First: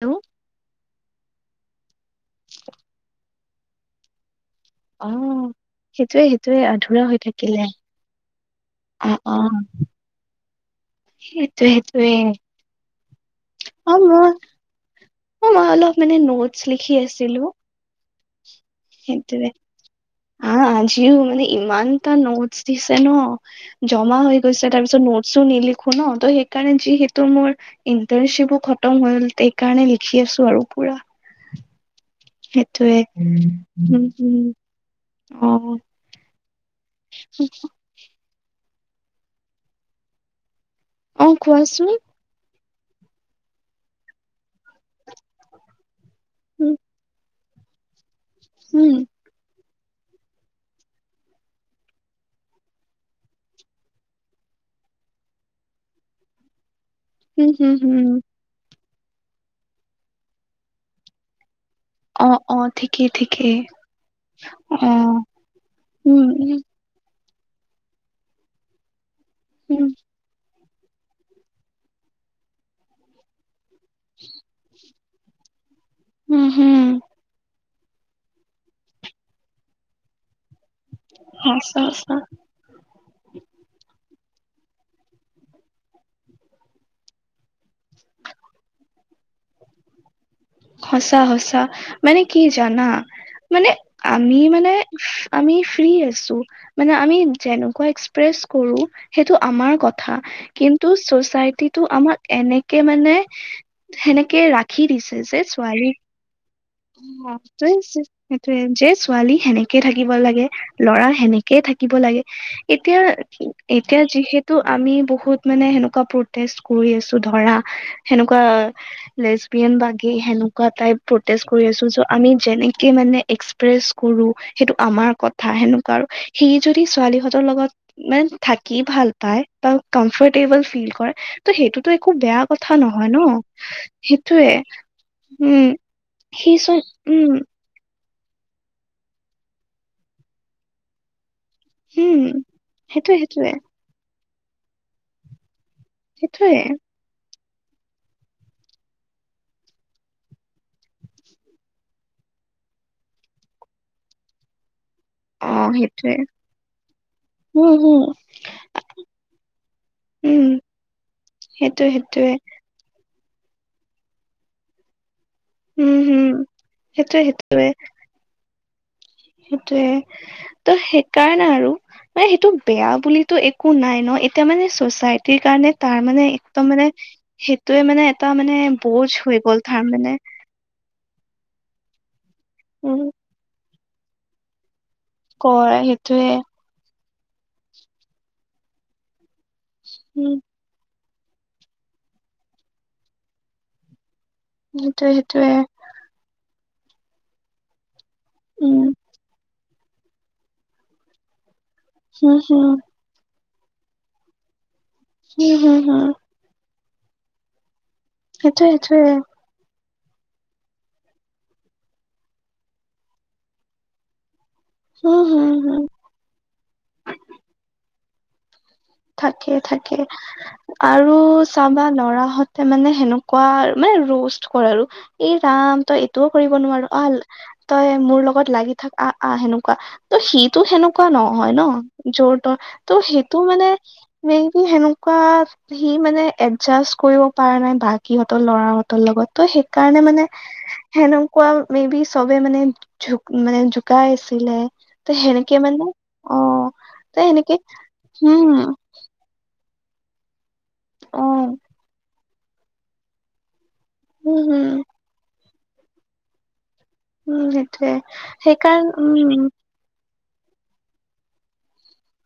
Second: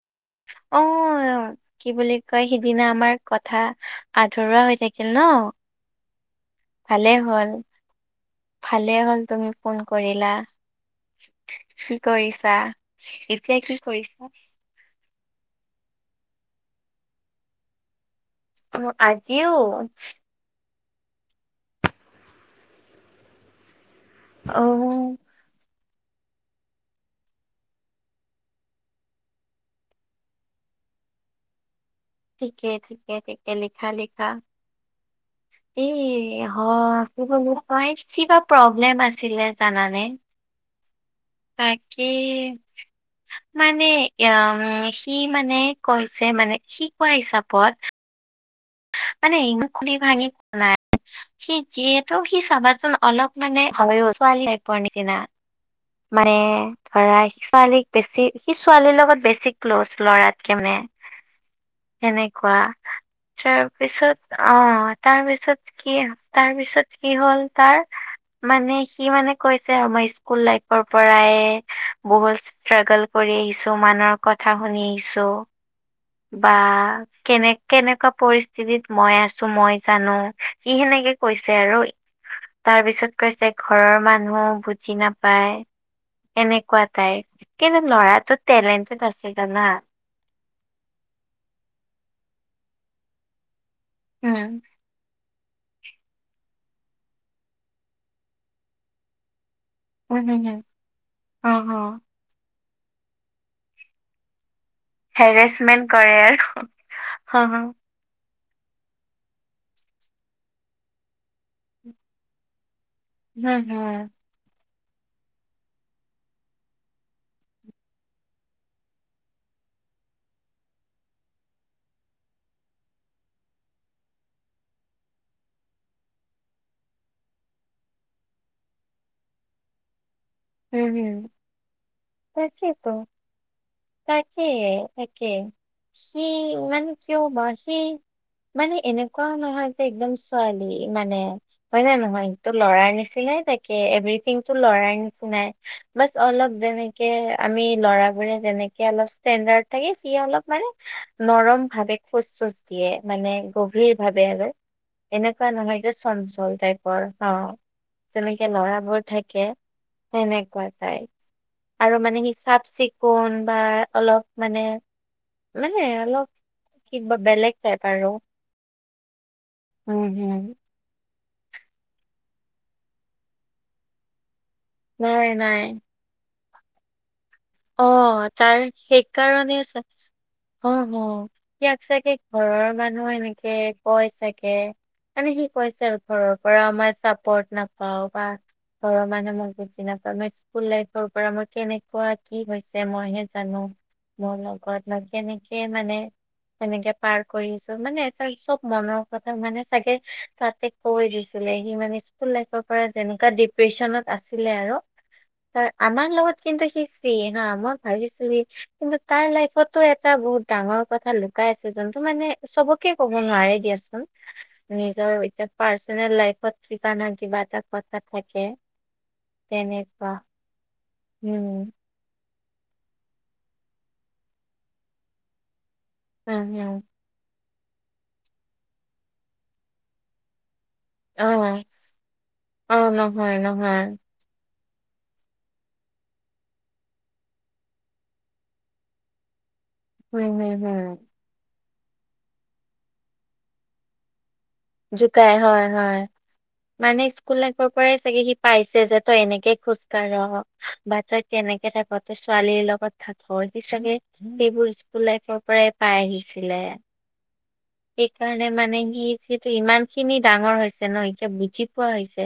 Hello? অ কি বুলি কয়, সিদিনা আমাৰ কথা আধৰুৱা হৈ থাকে। অ সেইটোৱে সেইটোৱে ভালে আধৰুৱা হ'ল থাকিলে। ভালে অ হ'ল অ তুমি ফোন কৰিলা। সেইটোৱে কি সেইটোৱে কৰিছা, এতিয়া কি অ কৰিছা? মই অ মই অলপ মানে নোটচ লিখি আছিলো। অ আজিও? অ আজিও মানে ইমান তা নোটছ দিছে ন, জমা হৈ অ গৈছে, তাৰপিছত নোটছো নিলিখো ন ত সেইকাৰণে যিহেতু মোৰ, ইণ্টাৰ্ণশ্বিপো খতম হল। সেইকাৰণে লিখি আছো আৰু পুৰা। ঠিকে ঠিকে সেইটোৱে ঠিকে হুম হ। এ হ আ [unintelligible] কিবা প্ৰব্লেম আছিলে জানানে, অ কোৱাচোন তাকে মানে অ সি মানে কৈছে মানে উম সি কোৱা হিচাপত, উম, মানে ই খুলি ভাঙি কোৱা নাই। সি যিহেতু সি চাবাচোন অলপ মানে হয় ছোৱালী তাইপৰ নিচিনা। মানে, ধৰা হি উম হুম ছোৱালীক হুম বেছি সি ছোৱালীৰ লগত বেছি ক্ল'জ লৰাতকে নে, অ অ ঠিকেই, ঠিকেই তাৰপিছত অ তাৰপিছত কি উম উম তাৰপিছত, কি হ'ল তাৰ মানে সি মানে কৈছে, উম কুলাইকৰ পৰাই বহুত ষ্ট্ৰাগল, কৰি আহিছো মানুহৰ কথা শুনি আহিছো। উম বা হুম কেনে কেনেকুৱা পৰিস্থিতিত মই আছো মই জানো ই সেনেকে, কৈছে আৰু সঁচা সঁচা তাৰ পিছত কৈছে ঘৰৰ মানুহো বুজি নাপায়। এনেকুৱা টাইপ কিন্তু ল'ৰাটো টেলেণ্টেড আছিলে না। সঁচা সঁচা মানে কি জানা, মানে আমি উম মানে আমি ফ্ৰী আছো। মানে আমি যেনেকুৱা এক্সপ্ৰেছ কৰো সেইটো আমাৰ কথা। উম হম হম কিন্তু অ চচাইটি অ টো আমাৰ, এনেকে মানে সেনেকে ৰাখি দিছে। হেৰেছমেণ্ট কৰে আৰু। অ হা হা ত আছে। সেইটোয়ে যে ছোৱালী সেনেকে থাকিব লাগে লৰা সেনেকেই থাকিব লাগে। এতিয়া হম এতিয়া হম যিহেতু, ত' আমি বহুত মানে সেনেকুৱা প্ৰটেষ্ট কৰি আছো ধৰা সেনেকুৱা, লেচবিয়ান বা গে সেনেকুৱা টাইপ বোৰ, টেষ্ট কৰি আছোঁ, যত আমি যেনেকে মানে এক্সপ্ৰেছ কৰো, সেইটো আমাৰ কথা সেনেকুৱা আৰু সি যদি ছোৱালীহঁতৰ লগত, মানে থাকি ভাল পায়, বা কমফৰ্টেবল ফিল হম কৰে হম ত সেইটোতো একো বেয়া কথা তাকেইতো নহয় ন। তাকে সেইটোয়ে তাকে উম কি সি চ মানে কিয় উম বা, চি, মানে এনেকুৱাও নহয় যে, একদম ছোৱালী মানে হয় নে উম নহয়, ত, লৰাৰ সেইটোয়ে নিচিনাই সেইটোয়ে থাকে এভৰিথিং টো লৰাৰ নিচিনাই। বাচ অলপ সেইটোয়ে দে থাকে, আমি লৰাবোৰে যেনেকে অলপ ষ্টেণ্ডাড থাকে, সি অলপ মানে নৰম ভাৱে খোজ-চোজ দিয়ে, মানে গভীৰ ভাৱে আৰু। অ এনেকুৱা নহয় যে, সেইটোয়ে চঞ্চল টাইপৰ অ, উম হম যেনেকে ল'ৰাবোৰ থাকে। উম তেনেকুৱা তাইপ সেইটোয়ে আৰু মানে সেইটোয়ে সি চাফ-চিকুণ বা অলপ মানে মানে উম অলপ হম কিবা, সেইটোয়ে বেলেগ টাইপ আৰু। সেইটোৱে। উম হম ত, সেইকাৰণে আৰু মানে সেইটো বেয়া বুলিটো একো নাই ন, এতিয়া মানে নাই চচাইটিৰ নাই সেইকাৰণে তাৰ মানে একদম মানে, অ', টোৱে, মানে এটা মানে বৌজ হৈ গ'ল, তাৰ মানে অহ, হ, সিয়াক চাগে ঘৰৰ উম মানুহ এনেকে কয় চাগে। মানে সি কয় কৈছে আৰু সেইটোয়ে ঘৰৰ পৰা আমাৰ চাপৰ্ট নাপাওঁ, বা ঘৰৰ মানুহে মোক বুজি নাপায় মানে, উম স্কুল লাইফৰ পৰা আমাৰ কেনেকুৱা কি হৈছে মইহে জানো, মোৰ লগত সেইটোয়ে সেইটোয়ে কেনেকে মানে সনেকে পাৰ কৰিছো, মানে এটা চব উম মনৰ কথা মানে চাগে তাতে কৈ দিছিলে, সি মানে স্কুল হম লাইফৰ হম পৰা যেনেকুৱা ডিপ্ৰেচনত আছিলে আৰু। হম ত, হম হম আমাৰ লগত কিন্তু ফ্ৰি হা, মই ভাবিছো সেইটোয়ে কিন্তু সেইটোয়ে তাৰ লাইফত টো, এটা বহুত ডাঙৰ কথা লুকাই আছে, যোনটো মানে চবকে ক'ব নোৱাৰে দিয়াচোন। নিজৰ হম এতিয়া হম হম পাৰ্চনেল লাইফত, কিবা নহয় কিবা এটা থাকে। থাকে, থাকে, তেনেকুৱা আৰু উম চাবা ল'ৰাহত তাৰ মানে সেনেকুৱা আৰু মানে ৰোষ্ট কৰে, আৰু এই ৰাম তই এইটোও হম কৰিব হম নোৱাৰো আল তই মোৰ লগত লাগি থাকা আহ, সেনেকুৱা ত, সিটো সেনেক কুৱা অ নহয় ন, যোৰ-তৰ অ ত, নহয় সেইটো মানে নহয় মেইনলি সেনেকুৱা সি মানে এডজাষ্ট কৰিব পৰা নাই, বাকিহঁতৰ ল'ৰাহঁতৰ লগত। ত, সেইকাৰণে মানে, হম হম হম হেনো কোৱা মতে বি, চবে মানে জু, মানে জুকাই আছিলে। ত জুকাই, সেনেকে হয় মানে হয়। অ মানে ত স্কুল সেনেকে লাইফৰ পৰাই চাগে সি উম পাইছে, যে তই এনেকে খোজ ৰ, বা তই অ তেনেকে থাকে, ছোৱালীৰ লগত থাক, সি চাগে উম হম সেইবোৰ স্কুল লাইফৰ পৰাই পাই আহিছিলে। উম, সেইটয়ে সেইকাৰণে মানে সেইকাৰণ সি উম, যিহেতু ইমান খিনি ডাঙৰ হৈছে ন, এতিয়া বুজি পোৱা হৈছে।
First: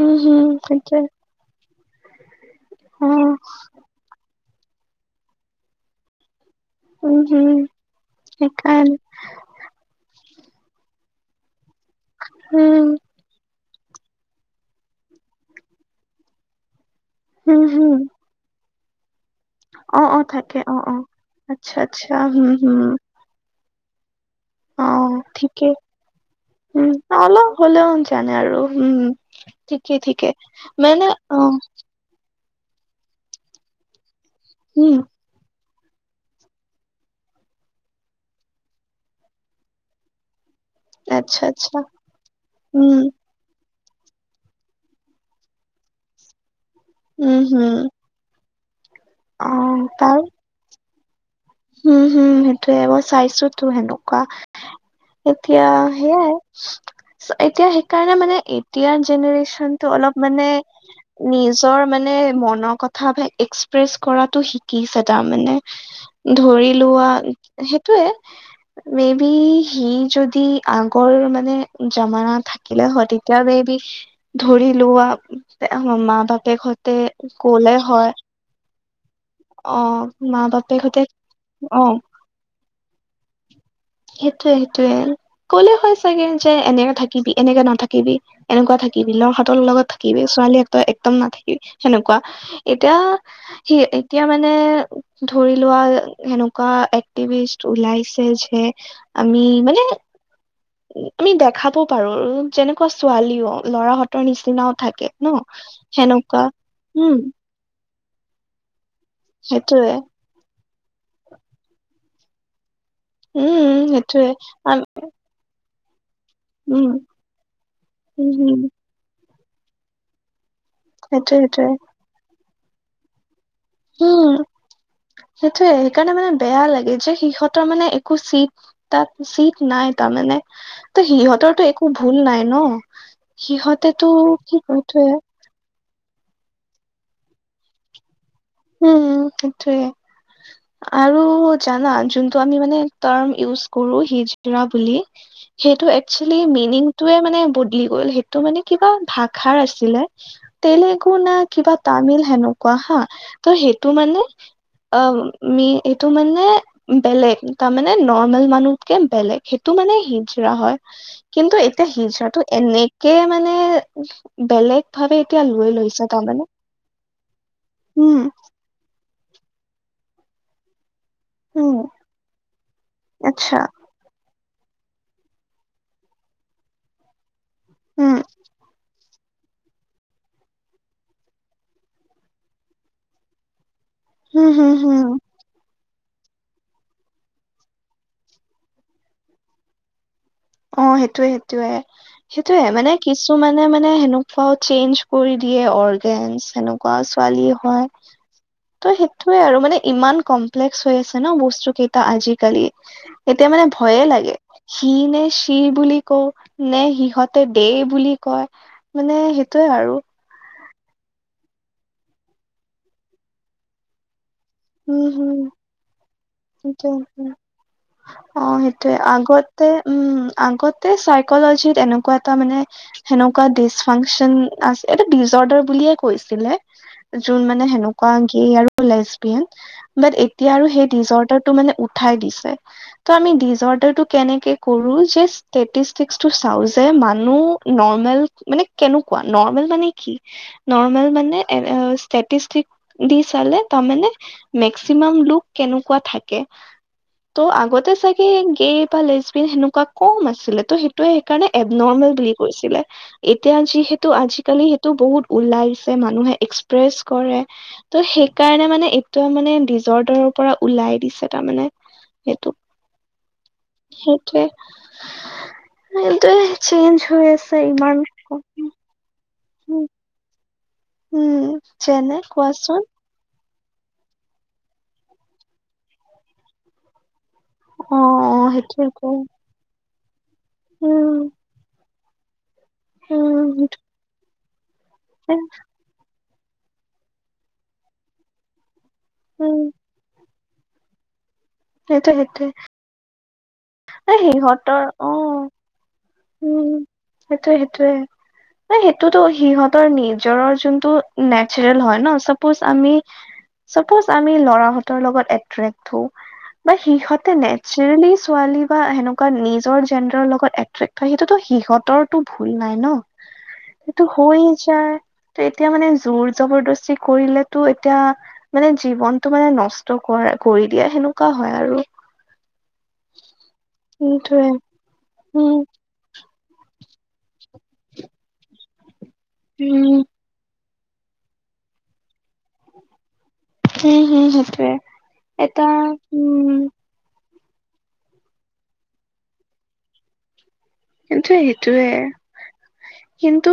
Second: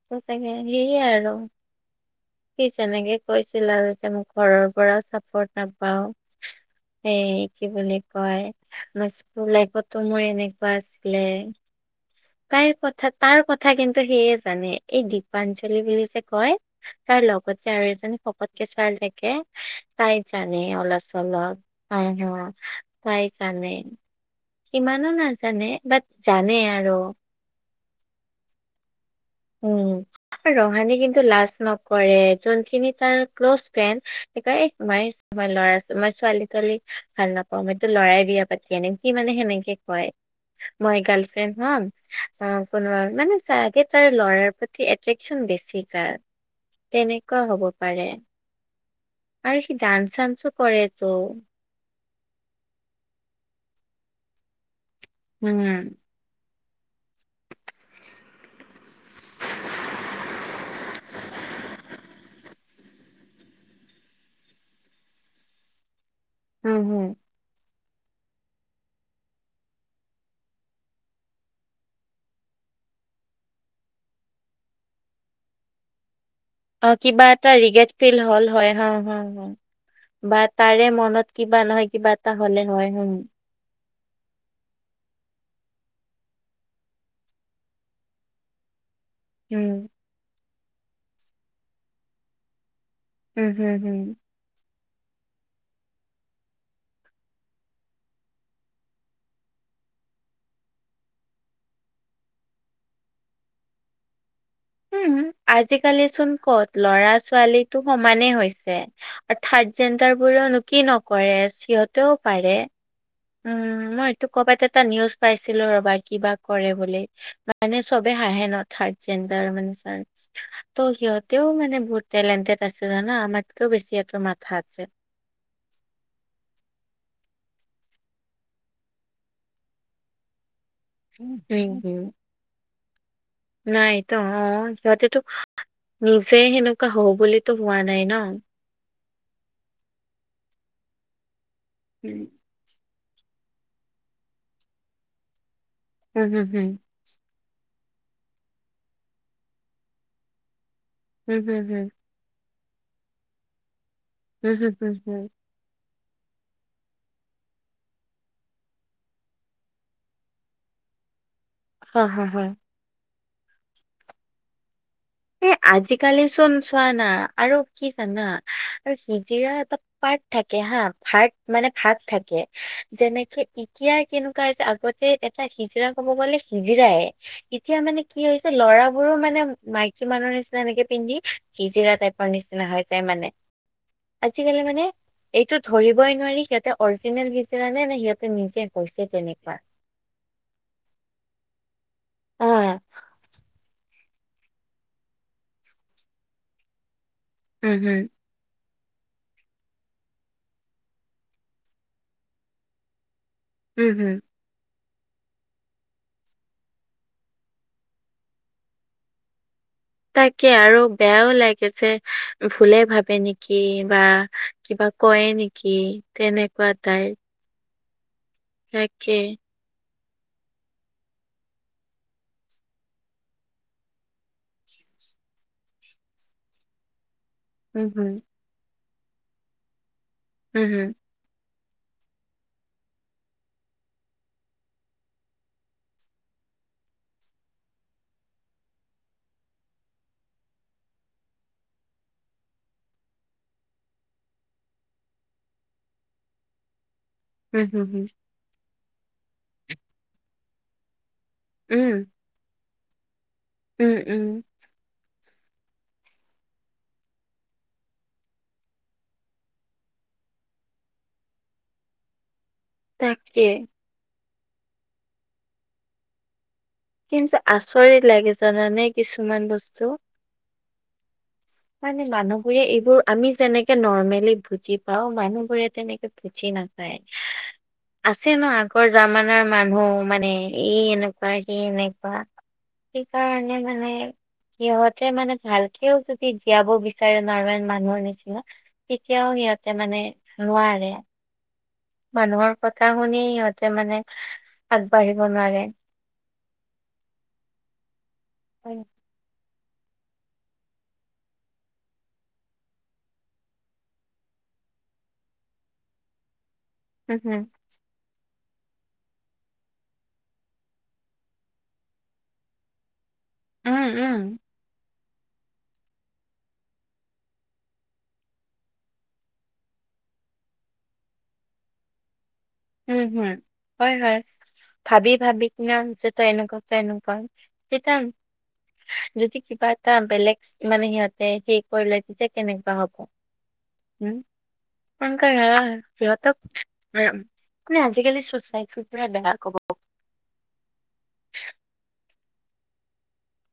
উম চাগে, হম সেয়ে সেইটোয়ে আৰু কি অ যেনেকে কৈছিল আৰু যে মোক ঘৰৰ পৰা চাপৰ্ট নাপাওঁ, উম এই হম কি বুলি কয় সেইকাৰণে তোৰ, লাইফতো মোৰ এনেকুৱা আছিলে। তাইৰ উম কথা তাৰ কথা কিন্তু সেয়ে জানে, এই দীপাঞ্চলি বুলি যে কয়। তাৰ লগত হম যে আৰু হম এজনী সকতকে ছোৱালী থাকে। অ অ তাই থাকে জানে অ অ অলপ-চলপ আচ্ছা তাই আচ্ছা হা, হম হম তা জানে অ ইমানো ঠিকে নাজানে, বাট জানে উম আৰু। অলপ হ'লেও জানে আৰু হম, উম ঠিকেই ঠিকে, মানে অ, কৰে, যোনখিনি তাৰ ক্ল'জ ফ্ৰেন্ড উম মই লৰা মই ছোৱালী-তোৱালী ভাল নাপাওঁ, মইতো লৰাই বিয়া পাতি আনিম, সি মানে সেনেকে কয়। উ মই গাৰ্লফ্ৰেণ্ড হম উম আৰু মানে চ তাৰ ল'ৰাৰ প্ৰতি এট্ৰেকশচন বেছি তাৰ উম তেনেকুৱা হ'ব হম পাৰে অ আৰু সি ডান্স তাৰ চান্সো কৰে তো হম হুম সেইটোয়ে মই চাইছোতো সেনেকুৱা উম এতিয়া সেইয়াই এতিয়া সেইকাৰণে মানে এতিয়াৰ জেনেৰেচনতটো অলপ মানে নিজৰ মানে মনৰ কথা এক্সপ্ৰেছ কৰাতটো শিকিছে তাৰমানে ধৰি হম হম লোৱা সেইটোয়ে মে বি সি যদি আগৰ মানে জামানা থাকে থাকিলে হয় তেতিয় মে বি ধৰি লোৱা আমাৰ মা বাপ অ কিবা এটা ৰিগেট ফিল হল হয় হা হা হা অ মা বা তাৰে বাপেকহঁতে মনত কিবা অ নহয় কিবা এটা হলে হয় হম সেইটোয়ে সেইটোয়ে কলে হয় চাগে যে এনেকে থাকিবি এনেকে নাথাকিবি এনেকুৱা থাকিব বিলৰ হাতৰ উম লগত থাকিবি ছোৱালী এক একদম নাথাকিবি সেনেকুৱা এতিয়া উম হম সি হম এতিয়া মানে মানে ধৰি লোৱা সেনেকুৱা এক্টিভিষ্ট ওলাইছে যে আমি মানে আমি দেখাব পাৰো যেনেকুৱা ছোৱালীও ল'ৰাহঁতৰ নিচিনা উম আজিকালি চোন ক'ত ল'ৰা উম ছোৱালী টো সমানেই হৈছে, থাৰ্ড সেইটোয়ে জেনডাৰ বোৰনো কি নকৰে সিহতেও পাৰে উম মই এইটো সেইটোয়ে কৰ'বাত উম এটা নিউজ পাইছিলো ৰবা কিবা কৰে উম বুলি মানে চবে হাঁহে হম ন থাৰ্ড জেণ্ডাৰ মানে ছাৰ। ত' সেইটোয়ে সিহঁতেও সেইটোয়ে মানে বহুত টেলেণ্টেড আছে জানা আমাতকেও বেছি সিহঁতৰ উম মাথা আছে। সেইটোয়ে সেইকাৰণে মানে বেয়া লাগে যে সিহঁতৰ মানে একো চিট তাত চিট নাই তাৰমানে ত উম, সিহঁতৰ তটো একো হম, ভুল নাই ন সিহঁতেতটো নাইতো কি অ' কৈ থয়ে সিহঁতেতো নিজে সেনেকুৱা হও বুলিতো হোৱা নাই ন উম সেইটোয়ে আৰু জানা উম, যোনটো আমি মানে টাৰম ইউজ কৰোঁ সিজটিৰা বুলি সেইটো হম, একচুৱেলি হম, মিনিং মিনিং টোৱে মানে বদলি গ'ল সেইটো মানে কিবা ভাষাৰ আছিলে তেলে টেলেগু না হম, হম, হম, কিবা হম, তামিল হেনেকুৱা হা ত সেইটো মানে হম, হম, অ হম, ম এইটো মানে বেলেগ তাৰমানে নৰ্মেল মানুহতকে বেলেগ সেইটো মানে হিজৰা হয়। কিন্তু এতিয়া হা, হা, সিজৰাটো হা। এনেকে মানে বেলেগ ভাবে এতিয়া এ লৈ লৈছ আজিকালি তাৰমানে চোন চোৱা উম সিজিৰা এটা পাৰ্ট থাকে হা পাৰ্ মানে উম ভাগ থাকে যেনেকে আচ্ছা এতিয়া কো হৈছে আগতে এটা হিজিৰা ক'ব গ'লে হিজিৰাই এতিয়া মানে উম কি হৈছে ল'ৰা বোৰো মানে ম মাইকী মানুহৰ নিচিনা এনেকে পিন্ধি সিজিৰা টাইপৰ নিচিনা হৈ যায় মানে। হম আজিকালি হম মানে হম এইটো ধৰিবই নোৱাৰি সিহঁতে অৰিজিনেল হিজিৰা নে নে সিহঁতে নিজে হৈছে তেনেকুৱা অ সেইটোয়ে সেইটোয়ে অ সেইটোয়ে মানে কিছু মানে মানে সেনক বা চেঞ্জ কৰি দিয়ে অৰ্গেন সেনেকুৱা ছোৱালী উম হয় হম ত' সেইটোয়ে আৰু মানে ইমান কমপ্লেক্স হৈ আছে ন বস্তু কেইটা আজিকালি এতিয়া মানে উম ভয়ে হম লাগে সি নে চিৰ বুলি কও নে সিহঁতে দে বুলি কয় মানে সেইটোয়ে আৰু তাকে আৰু বেয়াও লাগে যে ভলে ভাবে নেকি বা কিবা উম কয় হম নেকি তেনেকুৱা তাই সেইটোয়ে অ সেইটোয়ে আগত উম আগতে চাইকলজিত এনেকুৱা এটা মানে সেনেকুৱা ডিচ ফাংচন আ এটা ডিচ অৰ্ডাৰ বুলিয়ে কৈছিলে যোন মানে উম সেনেকুৱা হুম আৰু লেচবিয়ান ব এতিয়া আৰু উম হুম সেই জৰ্টটো মানে ঠাই দিছে, ত আমিৰ দিজৰ্তৰ কেনেকে কৰো, জাষ্ট ষ্টেটিষ্টিকটো চাও যে মানুহ নৰ্মেল মানে কেনেকুৱা নৰ্মেল মানে কি? নৰ্মেল মানে ষ্টেটিষ্টিকটো দি চালে তাৰ মানে মেক্সিমাম লোক কেনেকুৱা থাকে। ত' উম হুম আগতে হুম চাগে গে বা লেচব সেনেকুৱা কম আছিলে, ত সেই ত সেইণে উম এবনৰ্মেল বুলি কৈছিলে, এতিয়া উম যিহেতু উম আজিকালি টো বহুত ওলাইছে মানুহে এক্সপ্ৰেছ কৰে ত সেইকাৰণে মানে তোমাক মানে দিজতৰ পৰা ওলাই দিছে তাৰমানে সেইটো তাকে সেইটোৱে এইটো চেঞ্জ হৈ কিন্তু আছে ইমান আচৰিত লাগে জানানে কিছুমান বস্তু উম উম মানে যেনে মানুহবোৰে কোৱাচোন এইবোৰ আমি যেনেকে নৰ্মেলি বুজি পাও মানুহবোৰে তেনেকে বুজি নাপায় অ আছে ন আগৰ সেইটোৱেতো জামানাৰ মানুহ মানে এই উম এনেকুৱা স এনেকুৱা সেই কাৰণে উম মানে সিহঁতে মানে সেইটোৱে ভালকেও যদি জীয়াব বিচাৰে নৰ্মেল মানুহৰ নিচিনা তেতিয়াও উম সিহঁতে মানে লোৱাৰে সেইটোৱে সেইটোৱে মানুহৰ কথা শুনি সিহঁতে মানে এ সিহঁতৰ অ আগবাঢ়িব নোৱাৰে উম সেইটোয়ে সেইটোয়ে ন হয়। সেইটোতো সিহঁত নিজৰৰ যোনটো নেচাৰেল হয় ন চাপজ আমি চাপজ আমি লৰাহতৰ লগত এট্ৰেক্ হ বা উম সিহঁতে হম নেচাৰেলি ছোৱালী বা সেনেকুৱা নিজৰ জেডাৰৰ লগত এটে ত সেইটোতো সিহঁতৰটো ভুল নাই ন উম সেইটো উম হৈ ত এতিয়া মানে জোৰ জবৰদস্তি কৰিলেতো এতিয়া মানে জীৱনতটো মানে নষ্ট কৰা কৰি দিয়া সেনেকুৱা হয় আৰু উম হুম হয় হয় সেইটোৱে ভাবি ভাবি উম কিনে যে তই এনেকুৱা তেনেকুৱা তেতিয়া যদি কিবা উম এটা উম বেলেগ মানে সিহঁতে সেই কৰি লৈছে যে কেনেকুৱা হব উম হম সেইটোৱে প কাই এটা সিহঁতক উম উ মানে আজিকালি চচাইটিৰ পৰাই বেয়া ক'ব কিন্তু সেইটোয়ে কিন্তু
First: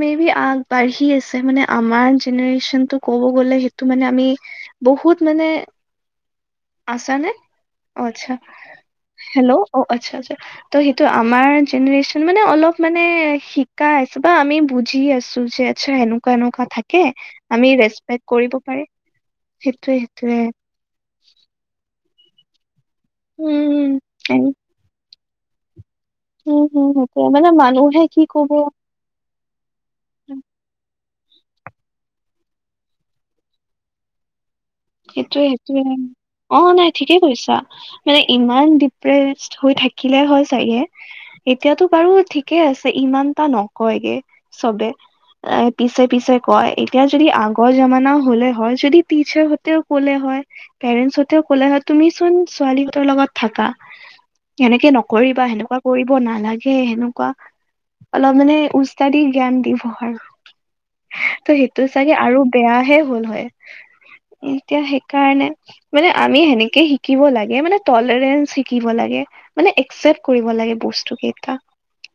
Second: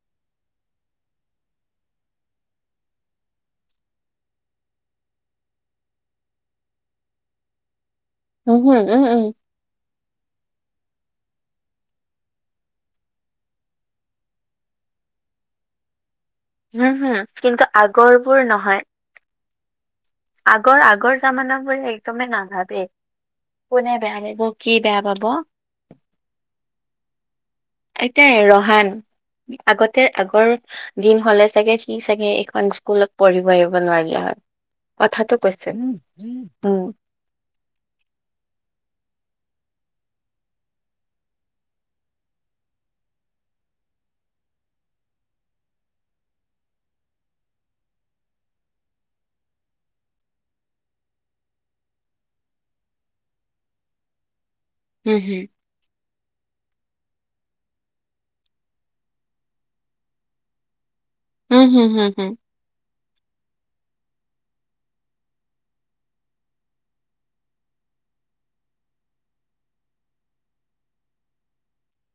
মে বি আগবাঢ়ি আছে মানে আমাৰ জেনেৰেচন টো ক'ব গলে সেইটো মানে আমি বহুত মানে আচা নে আচ্ছা উমহু উম উম হেল্' অ আচ্ছা আচা ত সেইটো আমাৰ জেনেৰেশচন মানে অলপ মানে শিকাই আছো বা আমি বুজি আছো যে আচ্ছা, এনেকুৱা-এনেকুৱা উম, থাকে, হুম, কিন্তু আমি ৰেচপেক্ আগৰবোৰ কৰিব পাৰো। সেইটোয়ে, সেইটোয়ে। আগৰ-আগৰ জামানা বোৰে একদমে নাভাবে উম কোনে বেয়া এন- পাব কি বেয়া পাব। উম, হুম, মানে মানুহ- এটাই ৰহান আগতে আগৰ- দিন হ'লে চাগে সি চাগে এইখন স্কুলত পঢ়িব আহিব নোৱাৰিলা হয়। কথাটো কৈছো। উম। কি কৈছা মানে ইমান ডিপ্ৰেচ হৈ থাকিলে হয় চাগে। এতিয়াতো বাৰু ঠিকে আছে ইমানটা নকয়গে চবেই। এ' পিছে-পিছে কয়, এতিয়া যদি আগৰ জামানা হ'লে হয় যদি পিছে- ক'লে হয় পেৰেন্টছসতেও ক'লে হয় তুমি চোন ছোৱালীহঁতৰ লগত থাকা। সেনেকে নকৰিবা, সেনেকুৱা কৰিব নালাগে, সেনেকুৱা- অলপ মানে ওস্তাদি জ্ঞান দিব আৰু। ত' উম, সেইটো হুম, হুম, চাগে হুম, আৰু বেয়াহে হ'ল হয়। এতিয়া সেইকাৰণে মানে আমি সেনেকে শিকিব লাগে, মানে টলাৰেঞ্চ শিকিব লাগে। মানে একচেপ্ট কৰিব লাগে বস্তু কেইটা।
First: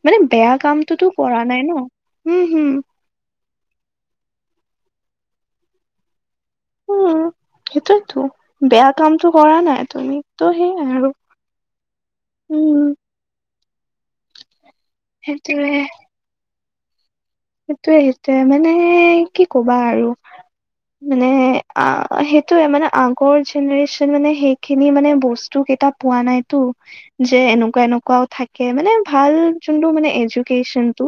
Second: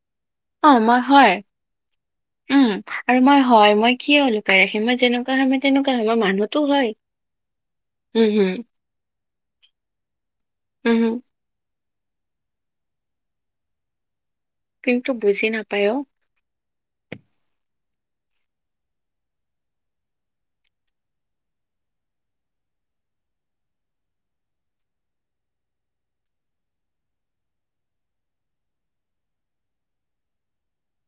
মানে বেয়া অ', মই কামটোতো হয়। কৰা নাই ন। উম, হুম। আৰু মই হয়, মই কিয় লুকাই ৰাখিম মই যেনেকোৱা হয় মই তেনেকুৱা হয় মানুহ। উম' সেইটোতো, বেয়া কামটো কৰা নাই। তুমিটো উম, সেইয়াই আৰু- হুম, উম। কিন্তু বুজি সেইটোয়ে নাপায় অ। সেইটোয়ে-সেইটোয়ে, মানে কি কবা আৰু। মানে আঁহ', সেইটোয়ে, মানে আগৰ জেনেৰেচন মানে সেইখিনি মানে বস্তু কেইটা- পোৱা নাই তো। যে এনেকুৱা-এনেকুৱাও থাকে, মানে ভাল যোনটো মানে এজকনটো।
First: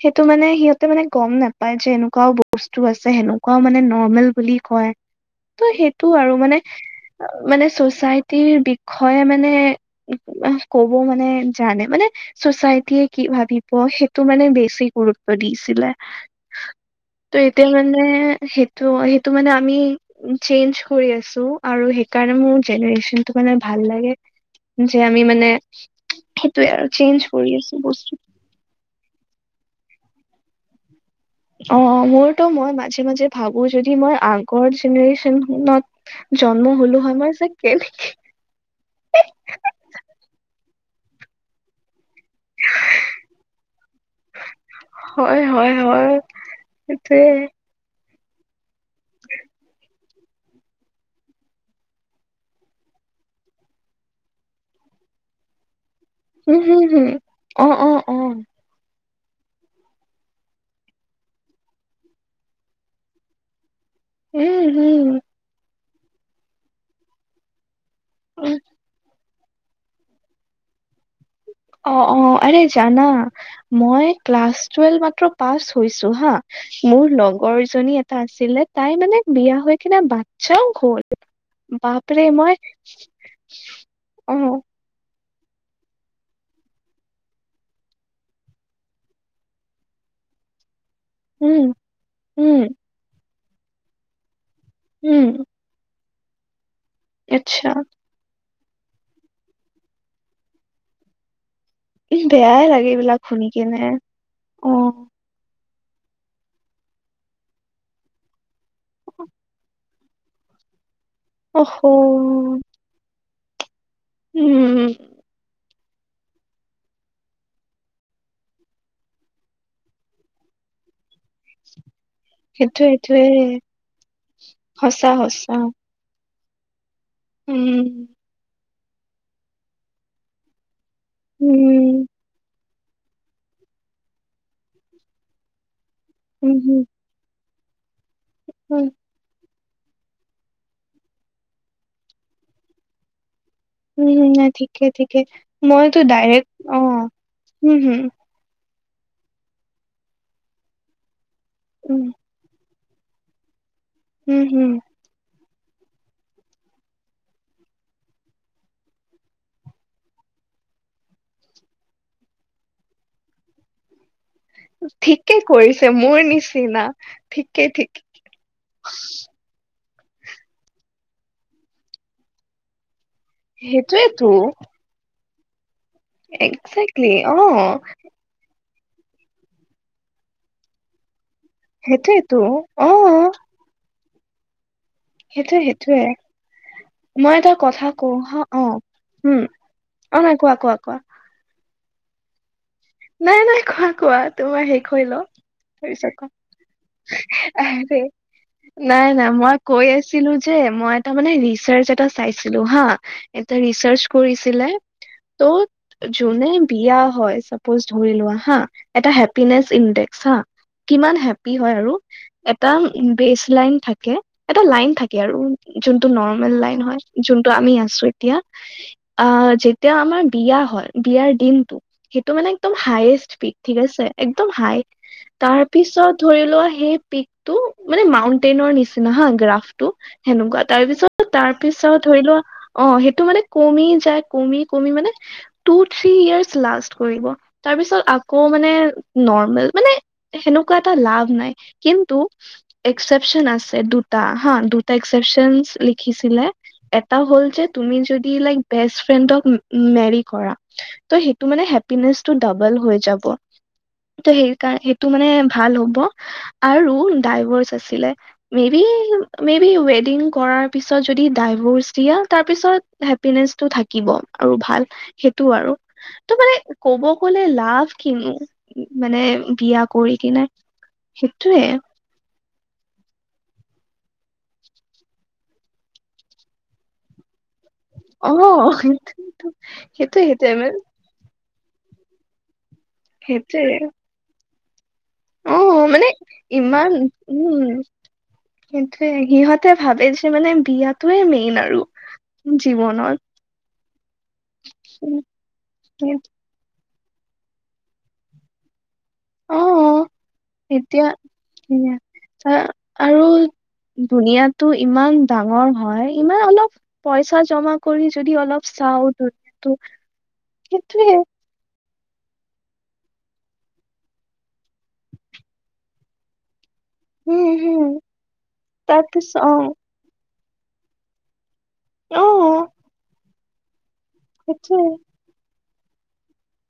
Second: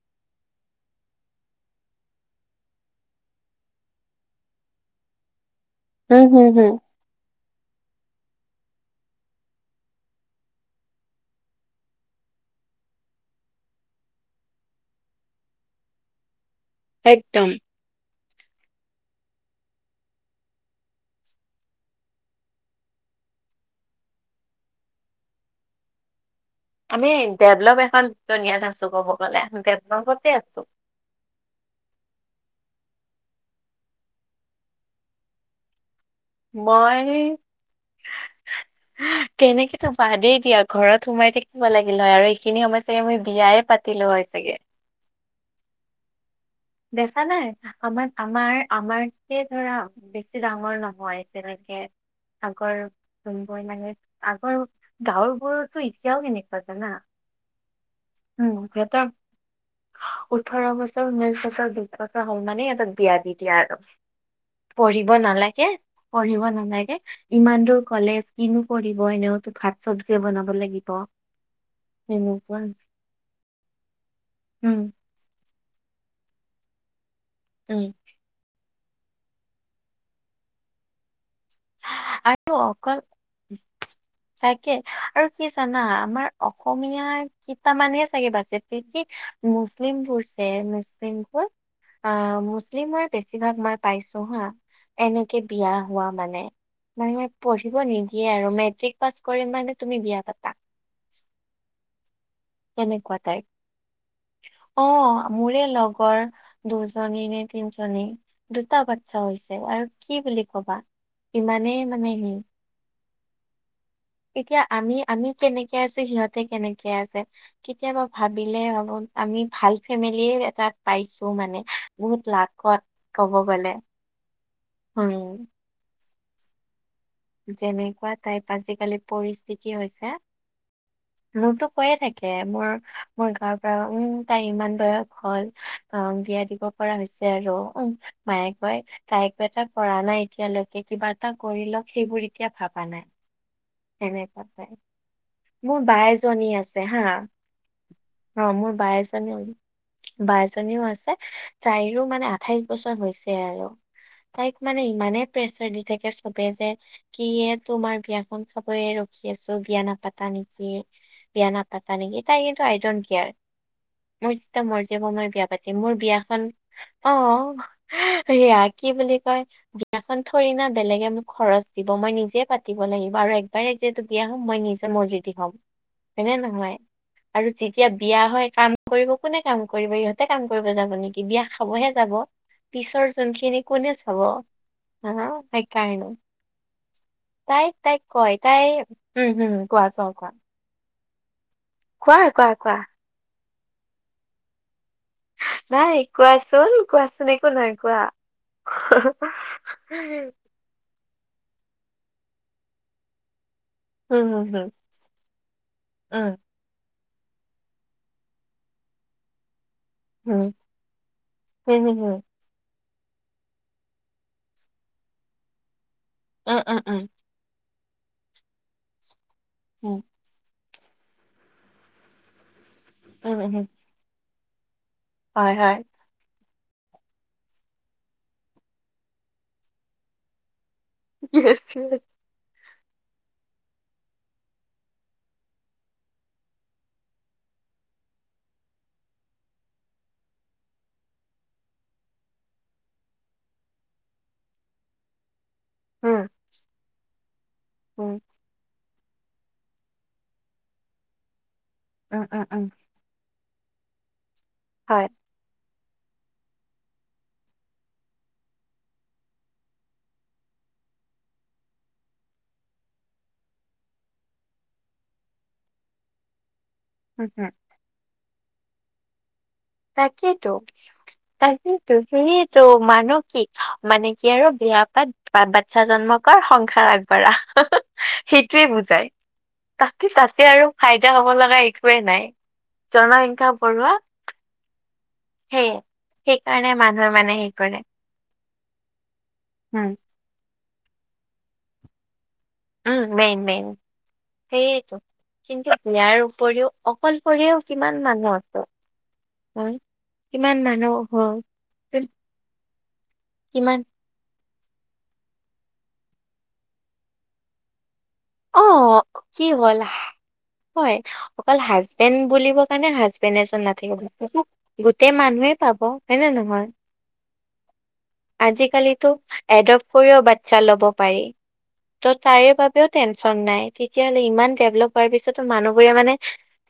সেইটো মানে সিহঁত- তে মানে গম নাপায় যে এনেকুৱাও বস্তু আছে, সেনেকুৱাও মানে নৰ্মেল বুলি কয়। ত' সেইটো উম, আৰু হুম, হুম, মানে-মানে চচাইটিৰ বিষয়ে মানে- ক'ব মানে জানে মানে- চচাইটিয়ে কি ভাবিব সেইটো মানে বেছি গুৰুত্ব দিছে। ত' একদম। এতিয়া মানে সেইটো-সেইটো মানে আমি- চেঞ্জ কৰি আছো, আৰু সেইকাৰণে মোৰ জেনেৰেচনে ভাল লাগে। যে আমি মানে সেইটোয়ে আৰু চেঞ্জ কৰি আছো বস্তু। ধুনীয়া এটা আছে ক'ব গ'লে, তেন ক'তে আছো। অঁহ', -অঁহ', - মোৰতো মই মাজে-মাজে ভাবো যদি মই আগৰ জেনেৰেচনত- জন্ম হ'লো হয়, মই যে কেনেকে- তেনেকে টো বাদেই দিয়া, ঘৰত সোমাই থাকিব লাগিল হয় আৰু এইখিনি সময় চাগে, মই বিয়াই পাতি- লো হয় চাগে। হয়-হয়-হয়। দেখা নাই। আমাৰ-আমাৰ আমাৰতে ধৰা বেছি ডাঙৰ নহয়, যেনেকে- আগৰ যোনবোৰ লাগে আগৰ গাঁৱবোৰ এতিয়াও সেনেকে উমঁ, হুম-হুম, অঁহ', -অঁহ', -অঁহ', -। উম' সিহঁতৰ ওঠৰ বছৰ, ঊনৈছ বছৰ। [unintelligible] হল মানে সিহঁতক বিয়া দি দিয়া আৰু উম পঢ়িব হম নালাগে পঢ়িব নালাগে ইমান দূৰ কলেজ কিনো পঢ়িব এনেওতো ভাত চব্জিয়ে বনাব লাগিব অ অ আৰে তেনেকুৱা জানা মই ক্লাছ উম টুৱেলভ মাত্ৰ পাছ হৈছো হা মোৰ লগৰ উম জনী এটা আছিলে তাই মানে বিয়া হৈ কিনা বাচ্ছাও হল বাপৰে আৰু মই অকল অ তাকে আৰু কি জানা আমাৰ অসমীয়া কেইটামানহে চাগে বাচ কি মুছলিম বোৰ যে মুছলিম উম অ উম মুছলিমৰ বেছিভাগ মই পাইছো হা উম এনেকে বিয়া হোৱা মানে মানে আচ্ছা পঢ়িব নিদিয়ে আৰু মেট্ৰিক পাছ কৰিম মানে তুমি বিয়া পাতা বেয়াই লাগে তেনেকুৱা এইবিলাক টাইপ শুনি কেনে অ মোৰে লগৰ দুজনী নে তিনজনী দুটা বাচ্ছা হৈছে আৰু কি বুলি ক'বা অ ইমানেই মানে সি এতিয়া আমি আমি কেনেকে আছো সিহঁতে কেনেকে আছে কেতিয়াবা ভাবিলে হ'ব আমি ভাল ফেমিলিয়ে এটা পাইছো মানে বহুত লাকত সেইটোৱে সেইটোৱে ক'ব গ'লে সঁচা উম সঁচা উম যেনেকুৱা টাইপ আজিকালি পৰিস্থিতি হৈছে হৈয়ে উম থাকে মোৰ মোৰ গাঁৱৰ পৰা উম তাই ইমান বয়স হল অ বিয়া উম দিব হম পৰা হৈছে আৰু উ মায়ে উম কয় তাইক এটা কৰা নাই এতিয়ালৈকে কিবা এটা কৰি লওক সেইবোৰ এতিয়া ভাবা নাই উম সেনেকুৱা নাই পাই ঠিকে ঠিকে মোৰ মইতো বাই এজনী ডাইৰেক্ট অ আছে হা হম হম অ মোৰ বাই এজনীও বাইজনীও আছে তাইৰো উম, মানে আঠাইশ বছৰ হৈছে আৰু উম, তাইক হম, মানে ইমানেই প্ৰেচাৰ দি থাকে সবে যে কিয়ে তোমাৰ বিয়াখন চাবয়ে ৰখি আছো বিয়া নাপাতা নেকি বিয়া নাপাতা নেকি তাই কিন্তু আইডট কেয়াৰ মোৰ ইচ্ছা মৰ্য মাই ঠিকে বিয়া পাতিম কৰিছে মোৰ বিয়াখন নিচিনা অ ঠিকে ঠিকে এয়া কি বুলি কয় বিয়াখন থৰি না বেলেগে মোক খৰচ দিব মই নিজে পাতিব লাগিব আৰু পাৰে যিহেতু বিয়া সেইটোয়েতো হ'ম মই নিজৰ মৰ্জি দি হ'ম হয়নে নহয় একজেক্টলি অ', আৰু যেতিয়া বিয়া হয় কাম কৰিব কোনে কাম কৰিব ইহঁতে কাম কৰিব যাব নেকি বিয়া থবহে যাব সেইটোয়েতো পিছৰ অ', যোনখিনি কোনে চাব হা সেইটোয়ে সেইটোয়ে সেইকাৰণে মই এটা তাইক কথা তাইক কওঁ কয় হা তাই অ উম অ নাই কোৱা কোৱা কোৱা কোৱা কোৱা কোৱা নাই নাই কোৱা কোৱা তোমাৰ শেষ হৈ ল নাই কোৱাচোন কোৱাচোন একো নাই কোৱা নাই নাই মই কৈ আছিলো যে মই এটা মানে ৰিচাৰ্চ এটা চাইছিলো হা এটা ৰিচাৰ্চ কৰিছিলে ত' যোনে বিয়া হয় চব [unintelligible] এটা বেচ লাইন থাকে এটা লাইন থাকে আৰু যোনটো নৰ্মেল লাইন হয় যোনটো আমি আছো এতিয়া আ যেতিয়া আমাৰ বিয়া হয় বিয়াৰ দিনতটো সেইটো মানে একদম হায়েষ্ট পিক ঠিক আছে একদম হাই তাৰপিছত ধৰি লোৱা সেই পিক টো মানে মাউন্টেইনৰ নিচিনা হা গ্ৰাফ টো সেনেকুৱা তাৰ পিছত তাৰ পিছত ধৰি লোৱা। অঁ, সেইটো মানে কমি যাই কমি কমি মানে টু থি ইয়াৰ্চ লাষ্ট কৰিব। তাৰ পিছত আকৌ মানে নৰ্মেল মানে সেনেকুৱা এটা লাভ নাই, কিন্তু এক্সেপ্যন আছে দুটা হা দুটা এক্সেপ্যন লিখিছিলে, এটা হল যে তুমি যদি লাইক বেষ্টফ্ৰেণ্ডৰ মেৰি কৰা, ত সেইটো মানে হেপি টো ডাবল হৈ যাব, ত সেইকাৰণ সেইটো মানে ভাল হ'ব। আৰু ডাইভৰ্চ আছিলে। মে বি মে বি ৱেডিং কৰাৰ পিছত যদি ডাইভৰ্চ দিয়া, তাৰপিছত। হেপিনেচটো থাকিব আৰু ভাল সেইটো আৰু, ত মানে ক'ব গলে লাভ কিনো, মানে বিয়া কৰি কিনে তাকেইেতো সেইটোয়ে তাকেইেতো, সেইয়ে ত' মানুহ কি মানে কি আৰু বিয়া পাত। পাট বাচ্ছা জন্ম কৰ সংসাৰ আগবঢ়া। অ সেইটোয়ে বুজাই, সেইটো তা সেইটোয়ে তাতে সেইটোয়ে আৰু মানে খাই এতিয়া হব লগা একোৱেই নাই, জনসংখ্যা বঢ়োৱা সেয়ে। অঁ মানে সেইকাৰণে ইমান মানুহে মানে হেৰি উম কৰে। সেইটোৱে, সিহঁতে উম, ভাবে যে মানে বিয়াটোয়ে মেইন আৰু। উম জীৱনত মেইন মেইন, সেইয়েতো কিন্তু ইয়াৰ উপৰিও অকলশৰেও কিমান মানুহ আছে। হয় অঁ, কিমান মানুহ এতিয়া হয় আঁ আৰু কিমান দুনিয়াটো ইমান ডাঙৰ হয়, ইমান অলপ পইচা জমা কৰি যদি অ অলপ চাও কি ধনটো, হ'ল হয় সেইটোয়ে। অকল হাজবেণ্ড বুলিব কাৰণে হাজবেণ্ড এজন নাথাকিব। গোটেই মানুহে পাব, হয়নে নহয়। উম হম আজিকালিটো তাৰপিছত অ এডপ কৰিও বাচ্ছা ল'ব পাৰি, ত' অ তাৰে বাবেও টেনশ্যন নাই। তেতিয়াহ'লে ইমান সেইটোৱে ডেভলপ হোৱাৰ পিছতো মানুহবোৰে মানে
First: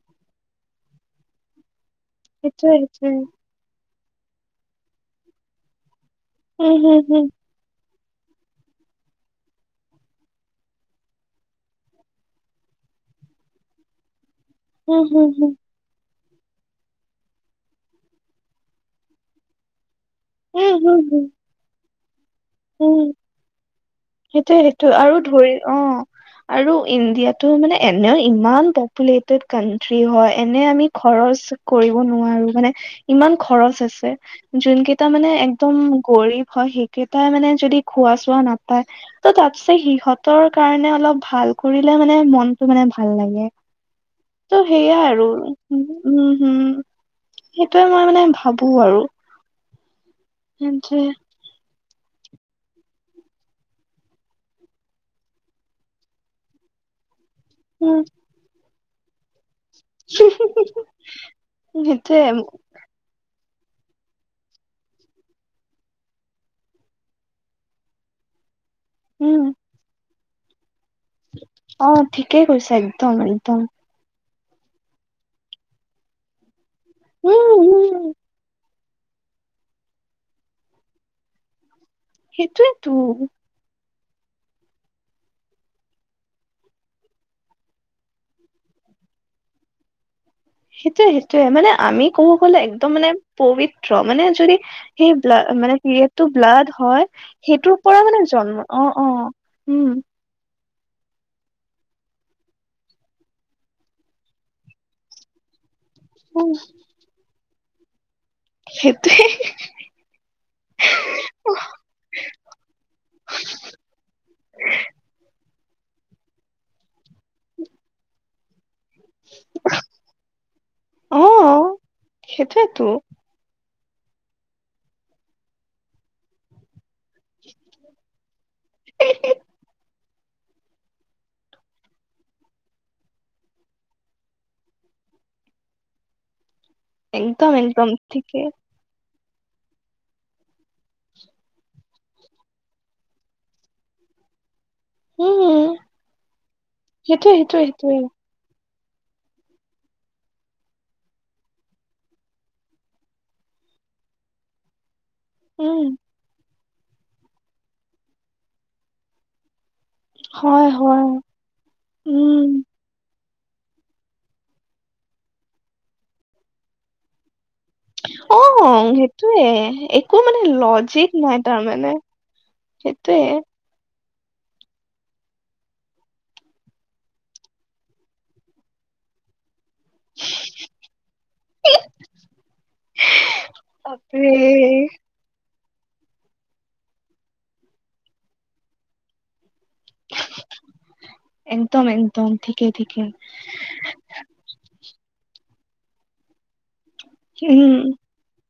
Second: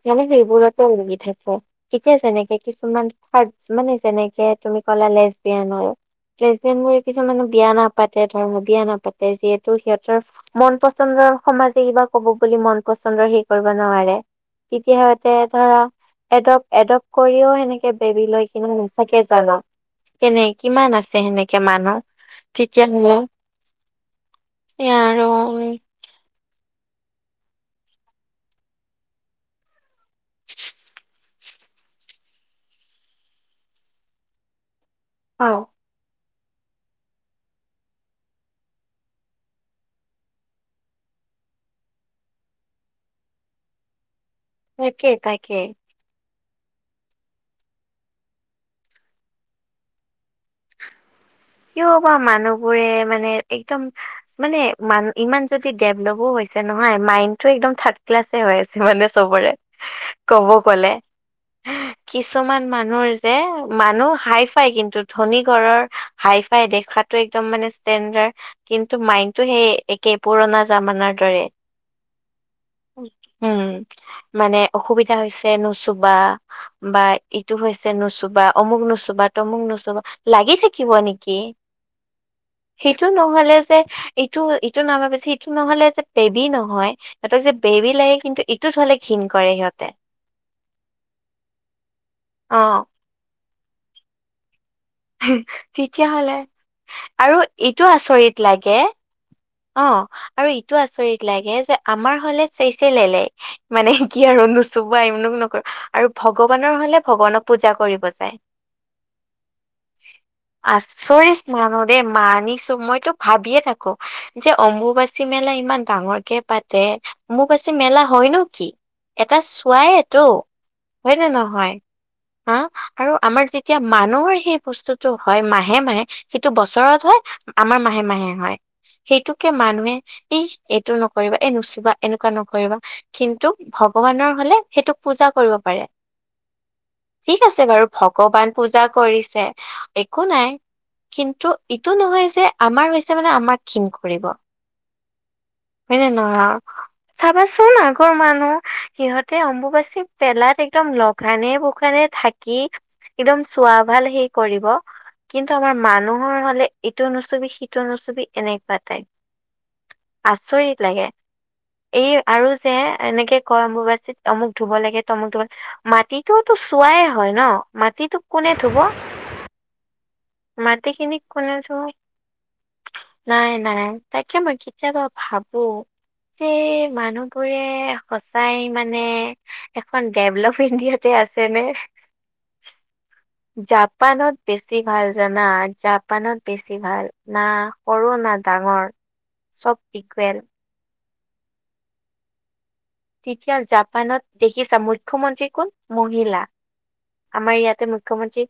সেইবোৰত হেইবোৰতে উলমি থাকিব। এতিয়া যেনেকে সেইটোৱে সেইটোৱে কিছুমানাৰ মানে যেনেকে তুমি ক'লা লেচ দিয় ন। লেচবিয়ান উম কিছুমানে বিয়া নাপাতে ধৰ্ম বিয়া নাপাতে যিহেতু সিহঁতৰ মন্ত পচন্দৰ সমাজে কিবা কব বুলি মন পচন্দৰ হেই কৰিব নোৱাৰে। তেতিয়া হম সিহঁতে হম ধৰা। এডপ্ট এডপ্ট কৰিও সেনেকে বেবী লৈ কিনে নিচাকে জানো। কেনে উম হম হম উম কিমান হম আছে হম সেনেকে মানুহ, তেতিয়া উম হ'লে। সেইটোয়ে সেইটো আৰু ধৰি অঁ আৰু ইণ্ডিয়াতটো মানে এনেও ইমান পপুলতেদ কাউন্ট্ৰী হয় এনে আমি খৰচ কৰিব নোৱাৰোঁ, মানে ইমান খৰচ আছে যোন কেইটা মানে অ একদম গৰম হয় হে কেইটাই মানে যদি খোৱা চোৱা না ত তাপিছত সিহঁতৰ কাৰণে অলপ ভাল কৰিলে মানে মনতটো মানে ভাল লাগে। ত সেইয়াই তাকে আৰু তাকে। উম হুম সেইটোয়ে মই মানে ভাবো আৰু। সেইটোৱে কিয় বা মানুহবোৰে মানে একদম মানে মান ইমান যদি ডেভলপো হৈছে নহয় মাইণ্ড টো একদম থাৰ্ড উম ক্লাছে হৈ আছে মানে চবৰে। কব গলে, সেইটোয়ে কিছুমান মানুহৰ যে মানুহ হাই ফাই কিন্তু ধনী ঘৰৰ হাই ফাই দেখাটো একদম মানে ষ্টেণ্ডাৰ্ড কিন্তু মাইণ্ডটো উম সেই একে পুৰণা জামানাৰ। দৰে। অ', ঠিকেই কৈছে একদম একদম। উম, মানে অসুবিধা হৈছে নোচোবা বা উম ইটো হৈছে উম নোচোবা অমুক নুচবা তমুক নুচবা লাগি থাকিব নেকি! সেইটোয়েতো সেইটো নহ'লে যে ইটো ইটো নাভাবে যে এইটো নহলে যে বেবি নহয়। সিহঁতক যে বেবী লাগে কিন্তু এইটো চালে ঘিণ কৰে সিহঁতে। সেইটোয়ে সেইটোয়ে মানে আমি ক'ব গ'লে অ'। একদম মানে পবিত্ৰ মানে যদি সেই ব্লা মানে পিৰিয়ডটো তেতিয়াহ'লে ব্লাড হয় আৰু সেইটোৰ এইটো পৰা মানে আচৰিত জন্ম লাগে অ অ অ উম আৰু ইটো আচৰিত লাগে যে আমাৰ হলে চেইচেই লেইলেই মানে কি আৰু নুচোবা একদম নকয়। আৰু উম, ভগৱানৰ হলে ভগৱানক পূজা কৰিব যায়। সেইটোৱেই আচৰিত মানুহ দেই মানিছো মইতো ভাবিয়ে থাকো যে অম্বুবাচী মেলা ইমান ডাঙৰকে পাতে অম্বুবাচী মেলা হয় নো কি? এটা চোৱায়েতো অ হয়নে নহয় হ সেইটোয়েতো আৰু আমাৰ যেতিয়া মানুহৰ সেই বস্তুটো হয় মাহে মাহে সেইটো বছৰত হয় আমাৰ মাহে মাহে হয়। সেইটোকে মানুহে ই এইটো নকৰিবা এই নুচুবা এনেকুৱা নকৰিবা কিন্তু ভগৱানৰ হলে সেইটোক পূজা কৰিব পাৰে। ঠিক একদম আছে বাৰু একদম ঠিকে ভগৱান পূজা কৰিছে একো নাই কিন্তু ইটো নহয় যে আমাৰ হৈছে মানে আমাক ঘিন কৰিব। উম। হয়নে নহয় সেইটোয়ে সেইটোয়ে চাবাচোন সেইটোয়ে আগৰ মানুহ সিহঁতে অম্বুবাচী পেলাত একদম লঘোনে ভোকে থাকি একদম চোৱা ভাল হে কৰিব কিন্তু আমাৰ উম মানুহৰ হলে এইটো নুচুবি সিটো নুছুবি এনেকুৱা টাইপ। হয় আচৰিত হয় লাগে, এই আৰু উম যে এনেকে অম্বুবাচীত অমুক ধুব লাগে তমুক ধুব লাগে মাটিটো তো চোৱাই হয় ন। মাটিটোক অ কোনে ধুব সেইটোৱে একো মানে লজিক মাটিখিনিক নাই কোনে তাৰ ধুব মানে সেইটোৱে। নাই তাকে মই কেতিয়াবা ভাবো এই মানুহবোৰে সচাই মানে এখন ডেভলপ ইণ্ডিয়াতে আছে নে? বাপৰে জাপানত বেছি ভাল জানা জাপানত বেছি ভাল না সৰু না ডাঙৰ চব ইকুৱেল। একদম একদম থিকে থিকে। এতিয়া জাপানত দেখিছা মুখ্যমন্ত্ৰী কোন মহিলা, আমাৰ উম ইয়াতে মুখমন্ত্ৰী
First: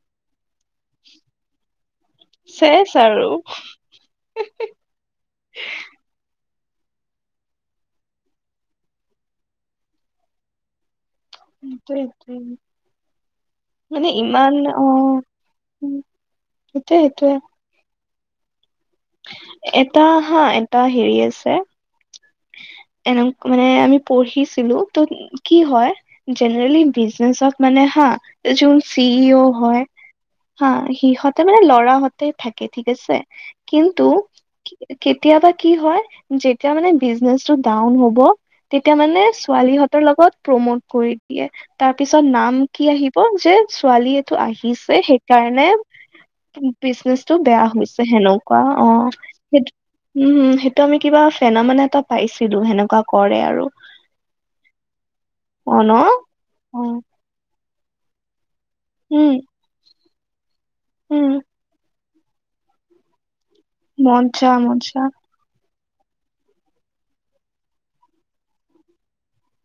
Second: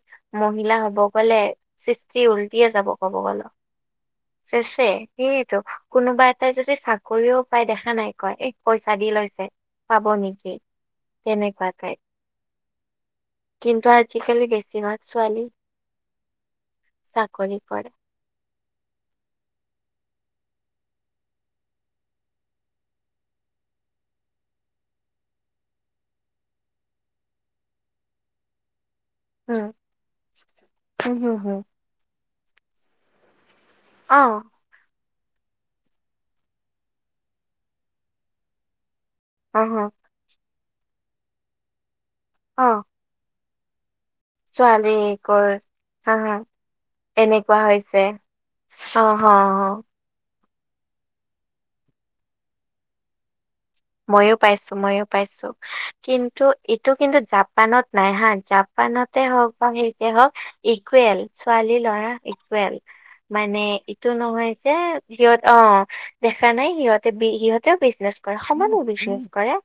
মহিলা হব গলে সৃষ্টি উলটিয়ে যাব চেচ ক'ব আৰু গলে চেচে। সেইয়েতো কোনোবা এটাই যদি চাকৰিও পায় দেখা নাই কয় এই পইচা দি লৈছে পাব নেকি তেনেকুৱা টাইপ। সেইটোৱে সেইটোৱে কিন্তু মানে আজিকালি ইমান অ বেছিভাগ ছোৱালী সেইটোয়ে সেইটোয়ে হয় এটা হা এটা হেৰি আছে এনে মানে আমি পঢ়িছিলো ত কি হয় জেনেৰেলি বিজনেচত মানে হা চি ই ও উম, হয় হা হম, হম, সিহঁতে হম, মানে লৰাহতে থাকে ঠিক আছে কিন্তু অ কেতিয়াবা কি হয় যেতিয়া মানে বিজনেচটো ডাউন হব তেতিয়া মানে অ', হ, ছোৱালীহতৰ লগত প্ৰমোট কৰি দিয়ে তাৰ পিছত নাম অ', কি আহিব যে ছোৱালী টো ছোৱালী আহিছে কৰ সেইকাৰণে হা, হা, বিজনেচটো বেয়া হৈছে সেনেকুৱা অ হ, সেইটো হ, উম সেইটো আমি কিবা ফেনা মানে এটা পাইছিলো সেনেকুৱা কৰে আৰু মইয়ো পাইছো ম‌ইয়ো পাইছো অ ন কিন্তু অ এইটো কিন্তু জাপানত নাই হা জা পানতে উম হওক বা সেইতে হওক ইকুৱেল উম ছোৱালী ল'ৰা ইকুৱেল মানে এইটো মজ্জা নহয় যে মজ্জা সিহঁত অ দেখা নাই সিহঁতে বি সিহঁতেও বিজনেছ কৰে সমানে বিজনেছ কৰে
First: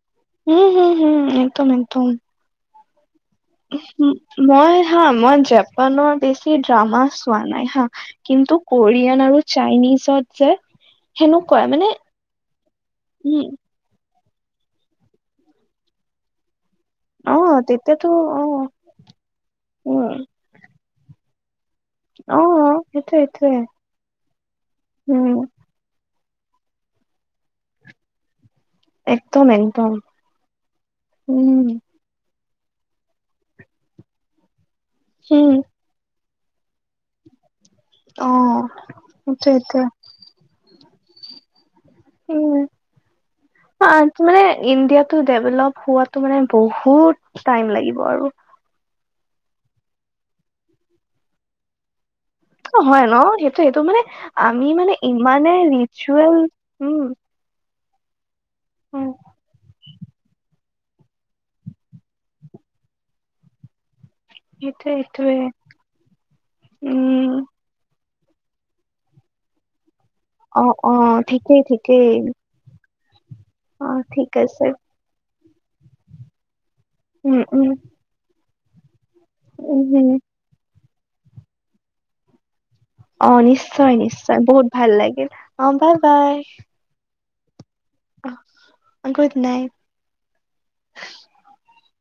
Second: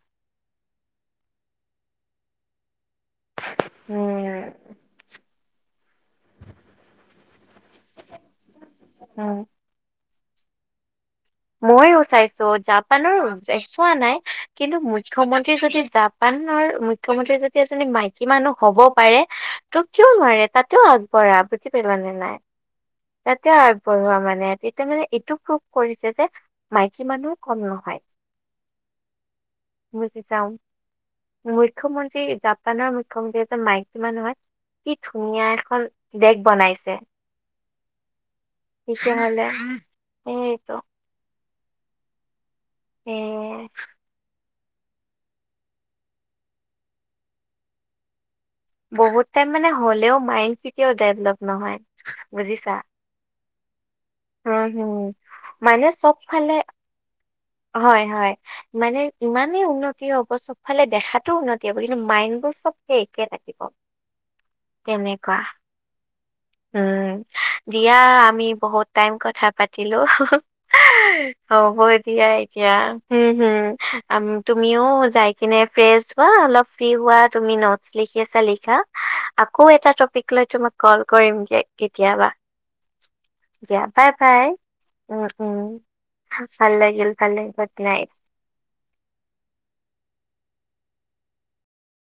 উম হম হম একদম একদম উ উম, মই হা মই জাপানৰ বেছি ড্ৰামা চোৱা নাই হা কিন্তু কৰিয়ান উম। আৰু চাইনিজত যে সেনেকুৱাই মানে মইও চাইছো জাপানৰ উম চোৱা নাই কিন্তু মুখ্যমন্ত্ৰী যদি জাপানৰ অ মুখ্যমন্ত্ৰী যদি এজনী তেতিয়াতো মাইকী অ মানুহ হ'ব পাৰে ত' কিয় উম নোৱাৰে তাতেও আগবঢ়া পেলানি নি অ সেইটোৱে সেইটোৱে এতিয়া আগবঢ়োৱা মানে তেতিয়া মানে উম এইটো প্ৰুভ কৰিছে যে মাইকী মানুহও কম নহয় একদম একদম বুজি চাও উম মুখ্যমন্ত্ৰী জাপানৰ মুখ্যমন্ত্ৰী এজন মাইকি মানুহ হয় কি ধুনীয়া উম এখন দেশ বনাইছে অ তেতিয়া হলে সেইটোৱেটো। সেইতো উম এ মানে ইণ্ডিয়া টো ডেভলপ হোৱাো মানে বহুত টাইম লাগিব আৰু বহুত টাইম মানে হ'লেও মাইণ্ড কেতিয়াও ডেভলপ নহয় বুজিছা হয় ন সেইটো সেইটো মানে উম, আমি মানে হুম। ইমানে মানে চব ৰিচুৱেল ফালে উম হয় হয় মানে উম, ইমানেই উন্নতি হবস্থ ফালে দেখাটো উন্নতি হ'ব কিন্তু মাইণ্ডবোৰ চবকে একে থাকিব এইটোৱে এইটোৱে তেনেকুৱা উম দিয়া আমি বহুত টাইম কথা পাতিলো অ', অ', ঠিকেই হ'ব ঠিকেই দিয়া এতিয়া হম অ', হুম ঠিক আছে। তুমিও যাই কিনে ফ্ৰেছ হোৱা অলপ ফ্ৰ্ৰী হোৱা উম, তুমি উম। নোটচ লিখি আছা লিখা আকৌ উম, এটা হুম, টপিক লৈ তোমাক কল কৰিম দে কেতিয়াবা অ', দিয়া নিশ্চয় বাই নিশ্চয় বাই বহুত ভাল উম লাগিল উম অ', বাই ভাল লাগিল ভালে গুড় নাইট অ, অ গুড নাইট।